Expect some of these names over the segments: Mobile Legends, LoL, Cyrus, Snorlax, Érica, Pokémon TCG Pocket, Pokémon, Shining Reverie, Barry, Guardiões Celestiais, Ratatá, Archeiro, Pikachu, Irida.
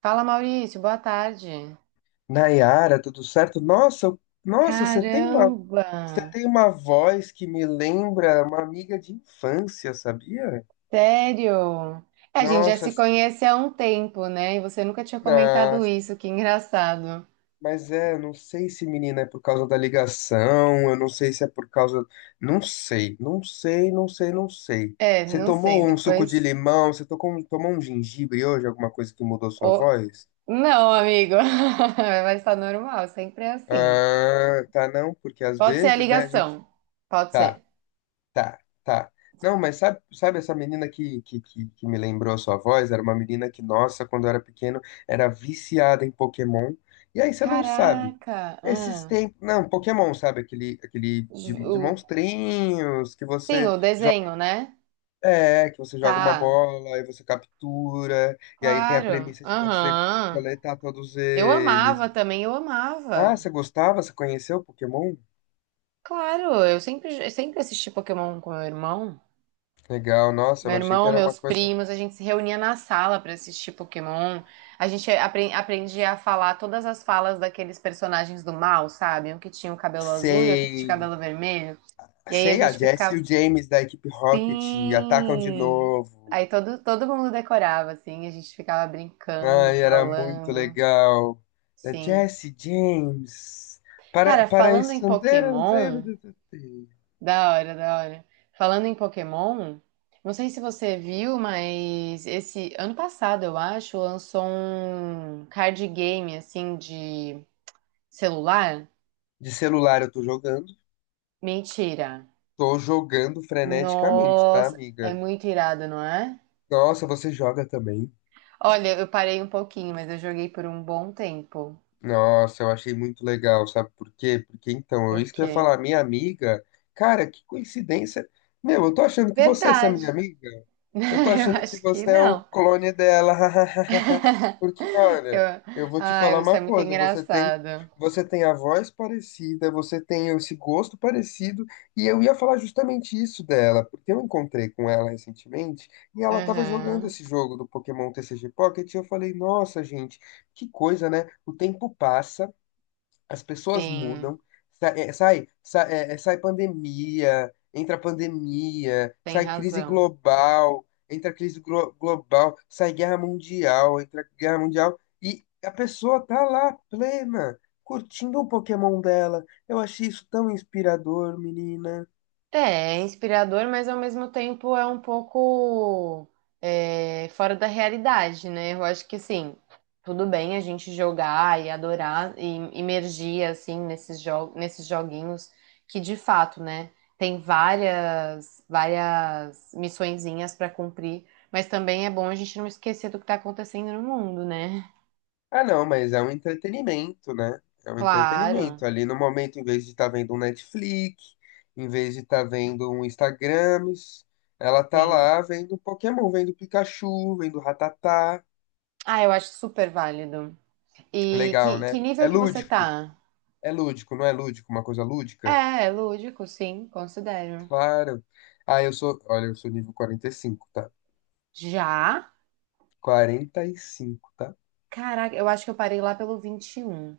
Fala, Maurício, boa tarde. Nayara, tudo certo? Nossa, nossa, você tem uma, Caramba, você tem uma voz que me lembra uma amiga de infância, sabia? sério? É, a gente já Nossa, se sim, conhece há um tempo, né? E você nunca tinha na- comentado isso, que engraçado. mas é, eu não sei se menina é por causa da ligação, eu não sei se é por causa, não sei. É, Você não sei, tomou um suco de depois. limão? Você tomou um gengibre hoje? Alguma coisa que mudou sua Ô, voz? não, amigo, vai estar normal, sempre é assim. Ah, tá não, porque às Pode ser a vezes, né, a gente ligação, pode tá. ser. Tá, tá. Não, mas sabe essa menina que me lembrou a sua voz? Era uma menina que, nossa, quando eu era pequeno, era viciada em Pokémon. E aí você não sabe. Caraca, Esses ah, tempos. Não, Pokémon, sabe? Aquele, aquele ju- de o- monstrinhos que sim, você o joga. desenho, né? É, que você joga uma Tá, bola e você captura. E aí tem a claro, premissa de você aham. coletar todos Eu eles. amava também, eu Ah, amava. você gostava? Você conheceu Pokémon? Claro, eu sempre assisti Pokémon com meu irmão. Legal, nossa, eu Meu achei que irmão, era uma meus coisa. primos, a gente se reunia na sala pra assistir Pokémon. A gente aprendia a falar todas as falas daqueles personagens do mal, sabe? Um que tinha o cabelo azul e outro que tinha o Sei, cabelo vermelho. E aí a Sei, a gente Jess e ficava, o James da equipe Rocket atacam de sim! novo. Aí todo mundo decorava, assim, a gente ficava brincando, Ai, era muito falando. legal. A Sim. Jess James. Para, Cara, para falando em esconder. Pokémon. Débitos. Da hora, da hora. Falando em Pokémon, não sei se você viu, mas esse ano passado, eu acho, lançou um card game assim de celular. De celular eu tô jogando. Mentira. Tô jogando freneticamente, tá, Nossa, é amiga? muito irado, não é? Nossa, você joga também? Olha, eu parei um pouquinho, mas eu joguei por um bom tempo. Nossa, eu achei muito legal, sabe por quê? Porque então, Por é isso que eu ia quê? falar, minha amiga. Cara, que coincidência. Meu, eu tô achando que você, essa minha Verdade. amiga. Eu tô Eu achando que acho que você é um não. clone dela. Porque, olha, Eu... eu vou te Ai, falar você uma é muito coisa, você tem, engraçado. você tem a voz parecida, você tem esse gosto parecido, e eu ia falar justamente isso dela, porque eu encontrei com ela recentemente e ela tava jogando Aham, esse jogo do Pokémon TCG Pocket, e eu falei, nossa, gente, que coisa, né? O tempo passa as pessoas sim, mudam, sa- é, sai, sa- é, é, sai pandemia, entra pandemia, tem sai crise razão. global, entra global, sai guerra mundial, entra guerra mundial, e a pessoa tá lá plena, curtindo o Pokémon dela. Eu achei isso tão inspirador, menina. É, é inspirador, mas ao mesmo tempo é um pouco é, fora da realidade, né? Eu acho que sim, tudo bem a gente jogar e adorar e imergir assim nesses joguinhos que de fato, né, tem várias missõezinhas para cumprir, mas também é bom a gente não esquecer do que tá acontecendo no mundo, né? Ah, não, mas é um entretenimento, né? É um Claro, entretenimento. Ali no momento, em vez de estar vendo um Netflix, em vez de estar vendo um Instagrams, ela tá sim. lá vendo Pokémon, vendo Pikachu, vendo Ratatá. Ah, eu acho super válido. E Legal, que né? É nível que você lúdico. tá? É lúdico, não é lúdico? Uma coisa lúdica? É, lúdico, sim, considero. Claro. Ah, eu sou. Olha, eu sou nível 45, tá? Já? 45, tá? Caraca, eu acho que eu parei lá pelo 21.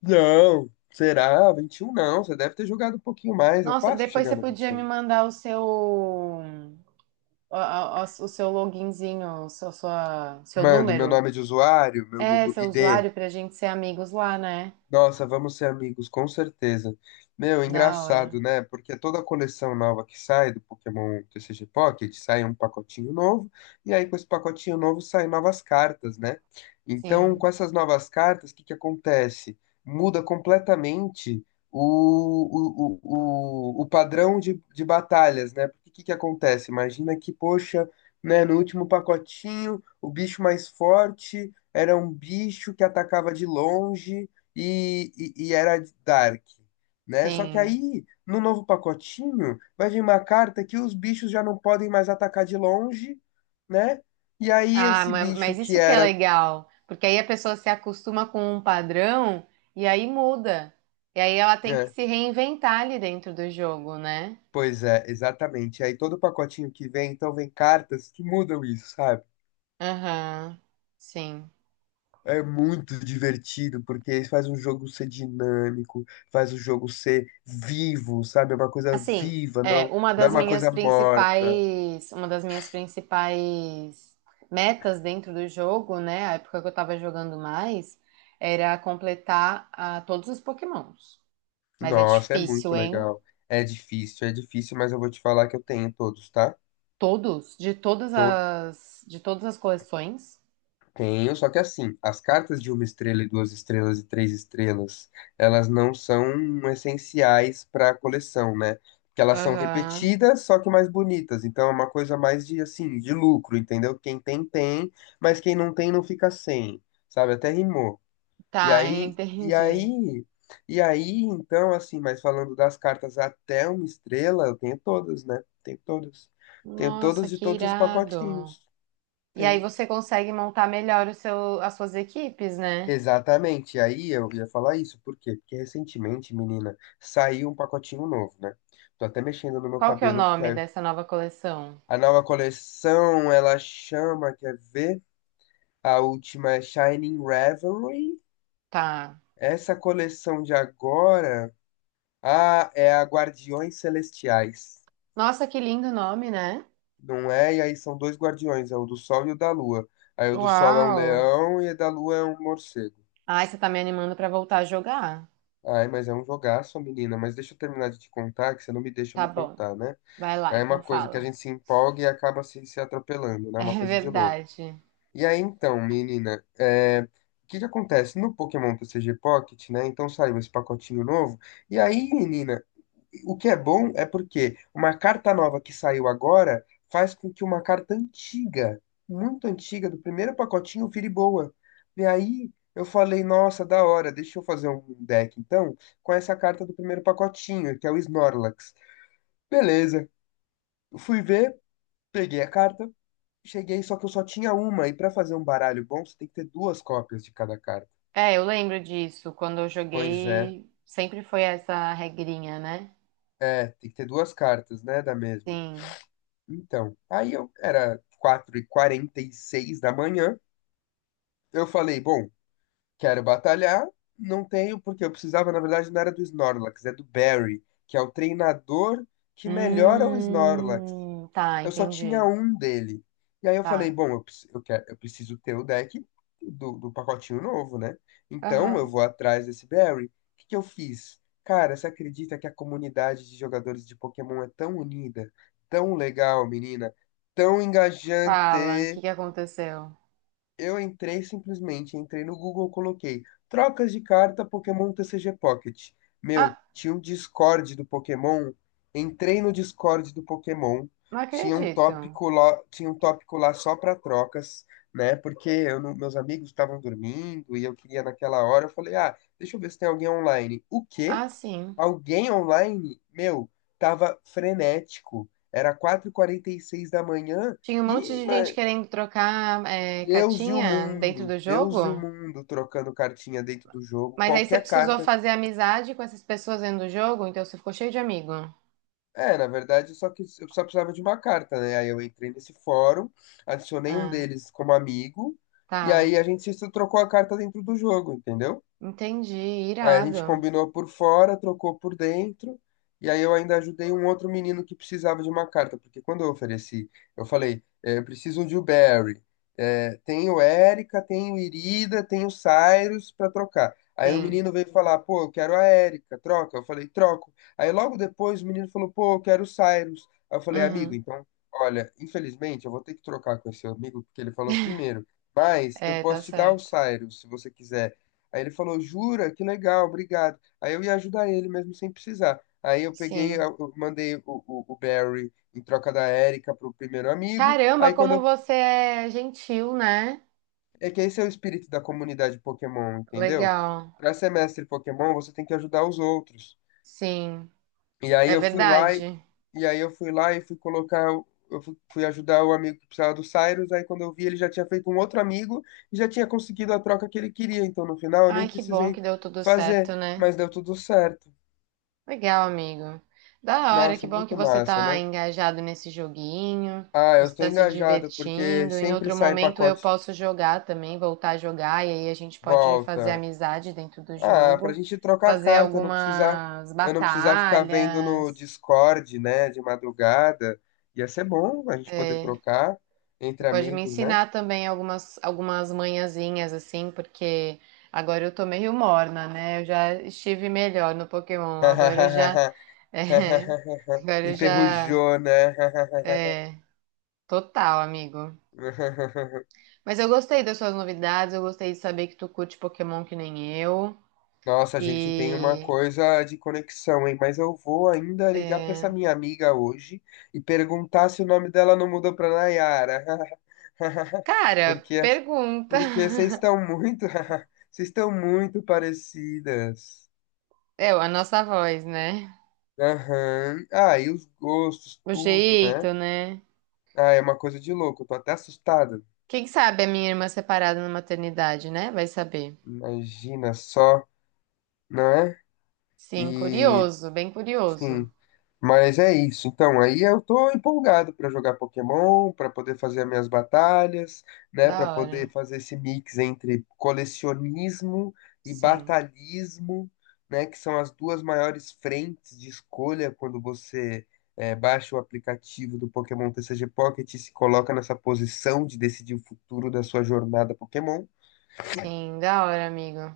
Não! Será? 21? Não. Você deve ter jogado um pouquinho mais. É Nossa, fácil depois chegar você no vinte podia e me um. mandar o seu loginzinho, seu Mando meu número. nome é de usuário, meu É, seu ID, usuário pra gente ser amigos lá, né? nossa, vamos ser amigos, com certeza. Meu, Da engraçado, hora. né? Porque toda coleção nova que sai do Pokémon TCG Pocket sai um pacotinho novo, e aí com esse pacotinho novo saem novas cartas, né? Então, Sim, com essas novas cartas, o que que acontece? Muda completamente o padrão de batalhas, né? Porque o que que acontece? Imagina que, poxa, né, no último pacotinho, o bicho mais forte era um bicho que atacava de longe e, e era Dark, né? Só que sim. aí, no novo pacotinho, vai vir uma carta que os bichos já não podem mais atacar de longe, né? E aí Ah, esse bicho mas que isso que é era. legal, porque aí a pessoa se acostuma com um padrão e aí muda. E aí ela tem que É, se reinventar ali dentro do jogo, né? pois é, exatamente. Aí todo pacotinho que vem, então vem cartas que mudam isso, sabe? Aham, sim. É muito divertido, porque faz o jogo ser dinâmico, faz o jogo ser vivo, sabe? É uma coisa Assim, viva, é, não, uma não é das uma minhas coisa morta. principais, uma das minhas principais metas dentro do jogo, né, a época que eu tava jogando mais, era completar ah, todos os Pokémons. Mas é Nossa, é difícil, muito hein? legal. É difícil, mas eu vou te falar que eu tenho todos, tá? Todos, Tô, de todas as coleções. tenho, só que assim, as cartas de uma estrela e duas estrelas e três estrelas, elas não são essenciais para a coleção, né? Porque elas são Aham. repetidas, só que mais bonitas. Então é uma coisa mais de assim, de lucro, entendeu? Quem tem, tem, mas quem não tem, não fica sem. Sabe? Até rimou. E Tá, aí, e entendi. aí, então, assim, mas falando das cartas até uma estrela, eu tenho todas, né? Tenho todas. Tenho Nossa, todas de que todos os irado. pacotinhos. E aí Tem. você consegue montar melhor as suas equipes, né? Exatamente. E aí eu ia falar isso, por quê? Porque recentemente, menina, saiu um pacotinho novo, né? Tô até mexendo no meu Qual que é o cabelo, porque nome a, dessa nova coleção? a nova coleção, ela chama, quer ver? A última é Shining Reverie. Tá. Essa coleção de agora, ah, é a Guardiões Celestiais. Nossa, que lindo nome, né? Não é? E aí são dois guardiões, é o do Sol e o da Lua. Aí o do Sol é um Uau! leão e o da Lua é um morcego. Ai, você tá me animando pra voltar a jogar. Ai, mas é um jogaço, menina. Mas deixa eu terminar de te contar, que você não me deixa Tá me bom. contar, né? Vai lá, Aí é então uma coisa que a fala. gente se empolga e acaba se atropelando, né? É uma É coisa de louco. verdade. E aí então, menina, é, o que que acontece? No Pokémon TCG Pocket, né? Então saiu esse pacotinho novo. E aí, menina, o que é bom é porque uma carta nova que saiu agora faz com que uma carta antiga, muito antiga, do primeiro pacotinho vire boa. E aí eu falei, nossa, da hora, deixa eu fazer um deck então com essa carta do primeiro pacotinho, que é o Snorlax. Beleza, fui ver, peguei a carta, cheguei, só que eu só tinha uma, e pra fazer um baralho bom você tem que ter duas cópias de cada carta. É, eu lembro disso. Quando eu Pois é, joguei, sempre foi essa regrinha, né? é, tem que ter duas cartas, né, da mesma. Sim. Então, aí eu era 4 e seis da manhã. Eu falei, bom, quero batalhar, não tenho, porque eu precisava, na verdade, não era do Snorlax, é do Barry, que é o treinador que melhora o Snorlax Tá, eu só tinha entendi. um dele. E aí eu falei, Tá. bom, eu preciso ter o deck do pacotinho novo, né? Então eu Aham. vou atrás desse Barry. O que que eu fiz? Cara, você acredita que a comunidade de jogadores de Pokémon é tão unida, tão legal, menina, tão Fala, o que engajante? que aconteceu? Eu entrei simplesmente, entrei no Google, coloquei trocas de carta Pokémon TCG Pocket. Meu, Ah, tinha um Discord do Pokémon. Entrei no Discord do Pokémon. não acredito. Tinha um tópico lá só para trocas, né? Porque eu não- meus amigos estavam dormindo e eu queria naquela hora. Eu falei, ah, deixa eu ver se tem alguém online. O quê? Ah, sim. Alguém online? Meu, tava frenético. Era 4:46 da manhã. Tinha um monte E, de ma- gente querendo trocar é, Deus e o cartinha dentro mundo, do jogo, trocando cartinha dentro do jogo, mas aí você qualquer precisou carta. fazer amizade com essas pessoas dentro do jogo, então você ficou cheio de amigo. É, na verdade, só que eu só precisava de uma carta, né? Aí eu entrei nesse fórum, adicionei um Ah, deles como amigo, e tá. aí a gente se trocou a carta dentro do jogo, entendeu? Entendi. Aí a gente Irado. combinou por fora, trocou por dentro, e aí eu ainda ajudei um outro menino que precisava de uma carta, porque quando eu ofereci, eu falei, eu preciso de o Barry, tem o Érica, tem o Irida, tem o Cyrus para trocar. Aí o Sim. menino veio falar, pô, eu quero a Érica, troca. Eu falei, troco. Aí logo depois o menino falou, pô, eu quero o Cyrus. Aí eu falei, amigo, Uhum. então, olha, infelizmente eu vou ter que trocar com esse amigo, porque ele falou primeiro, mas eu É, tá posso te dar o certo. Cyrus, se você quiser. Aí ele falou, jura? Que legal, obrigado. Aí eu ia ajudar ele mesmo sem precisar. Aí eu peguei, Sim. eu mandei o Barry em troca da Erika pro primeiro amigo. Caramba, Aí quando como eu... você é gentil, né? É que esse é o espírito da comunidade Pokémon, entendeu? Legal. Pra ser mestre Pokémon, você tem que ajudar os outros. Sim. E aí É eu fui lá e, verdade. e aí eu fui lá e fui colocar... Eu fui ajudar o amigo que precisava do Cyrus, aí quando eu vi ele já tinha feito um outro amigo e já tinha conseguido a troca que ele queria, então no final eu nem Ai, que bom precisei que deu tudo fazer, certo, né? mas deu tudo certo. Legal, amigo. Da hora, que Nossa, bom que muito você massa, tá né? engajado nesse joguinho, Ah, eu você tô tá se engajado porque divertindo. Em sempre outro sai em momento eu pacote posso jogar também, voltar a jogar, e aí a gente pode fazer volta. amizade dentro do Ah, pra jogo, gente trocar a fazer carta, não precisar, algumas eu não precisar ficar vendo no batalhas. Discord, né, de madrugada. Ia ser bom a gente poder É, trocar você entre pode me amigos, né? ensinar também algumas manhãzinhas, assim, porque agora eu tô meio morna, né? Eu já estive melhor no Pokémon, agora eu já. é, agora eu já. Enferrujou, né? É, total, amigo. Mas eu gostei das suas novidades, eu gostei de saber que tu curte Pokémon que nem eu. Nossa, a gente tem uma E. coisa de conexão, hein? Mas eu vou ainda ligar pra essa é, minha amiga hoje e perguntar se o nome dela não mudou pra Nayara. cara, Porque, pergunta. porque vocês estão muito, vocês estão muito parecidas. É, a nossa voz, né? Aham. Ah, e os gostos, O tudo, né? jeito, né? Ah, é uma coisa de louco. Eu tô até assustado. Quem sabe a minha irmã separada na maternidade, né? Vai saber. Imagina só, não é? Sim, E curioso, bem curioso. sim, mas é isso. Então, aí eu tô empolgado pra jogar Pokémon, pra poder fazer as minhas batalhas, né, pra Da hora. poder fazer esse mix entre colecionismo e Sim. batalhismo, né, que são as duas maiores frentes de escolha quando você baixa o aplicativo do Pokémon TCG Pocket e se coloca nessa posição de decidir o futuro da sua jornada Pokémon. Sim, da hora, amigo.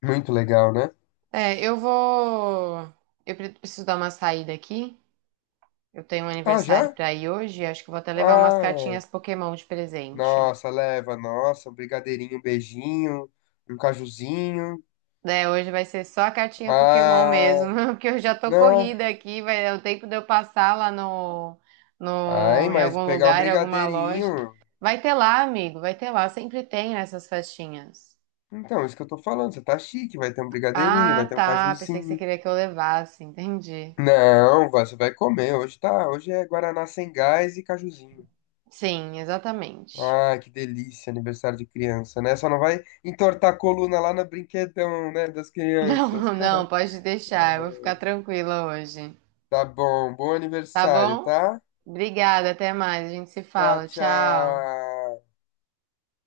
Muito legal, né? É, eu vou. Eu preciso dar uma saída aqui. Eu tenho um Ah, aniversário já? pra ir hoje, acho que vou até levar umas Ah, cartinhas Pokémon de presente. nossa, leva, nossa, um brigadeirinho, um beijinho, um cajuzinho. Né, hoje vai ser só a cartinha Pokémon Ah, mesmo, porque eu já tô não. corrida aqui, vai dar o tempo de eu passar lá Ai, no, em mas algum pegar um lugar, em alguma loja. brigadeirinho. Vai ter lá, amigo, vai ter lá, sempre tem nessas festinhas. Então, isso que eu tô falando, você tá chique, vai ter um brigadeirinho, vai Ah, ter um tá, pensei que você cajuzinho. queria que eu levasse, entendi. Não, você vai comer, hoje tá, hoje é guaraná sem gás e cajuzinho. Sim, exatamente. Ai, que delícia, aniversário de criança, né? Só não vai entortar a coluna lá no brinquedão, né, das Não, crianças. não, pode deixar, eu vou Ah, ficar tranquila hoje. tá bom, bom Tá aniversário, bom? tá? Obrigada, até mais. A gente se Tchau, fala. Tchau. tchau.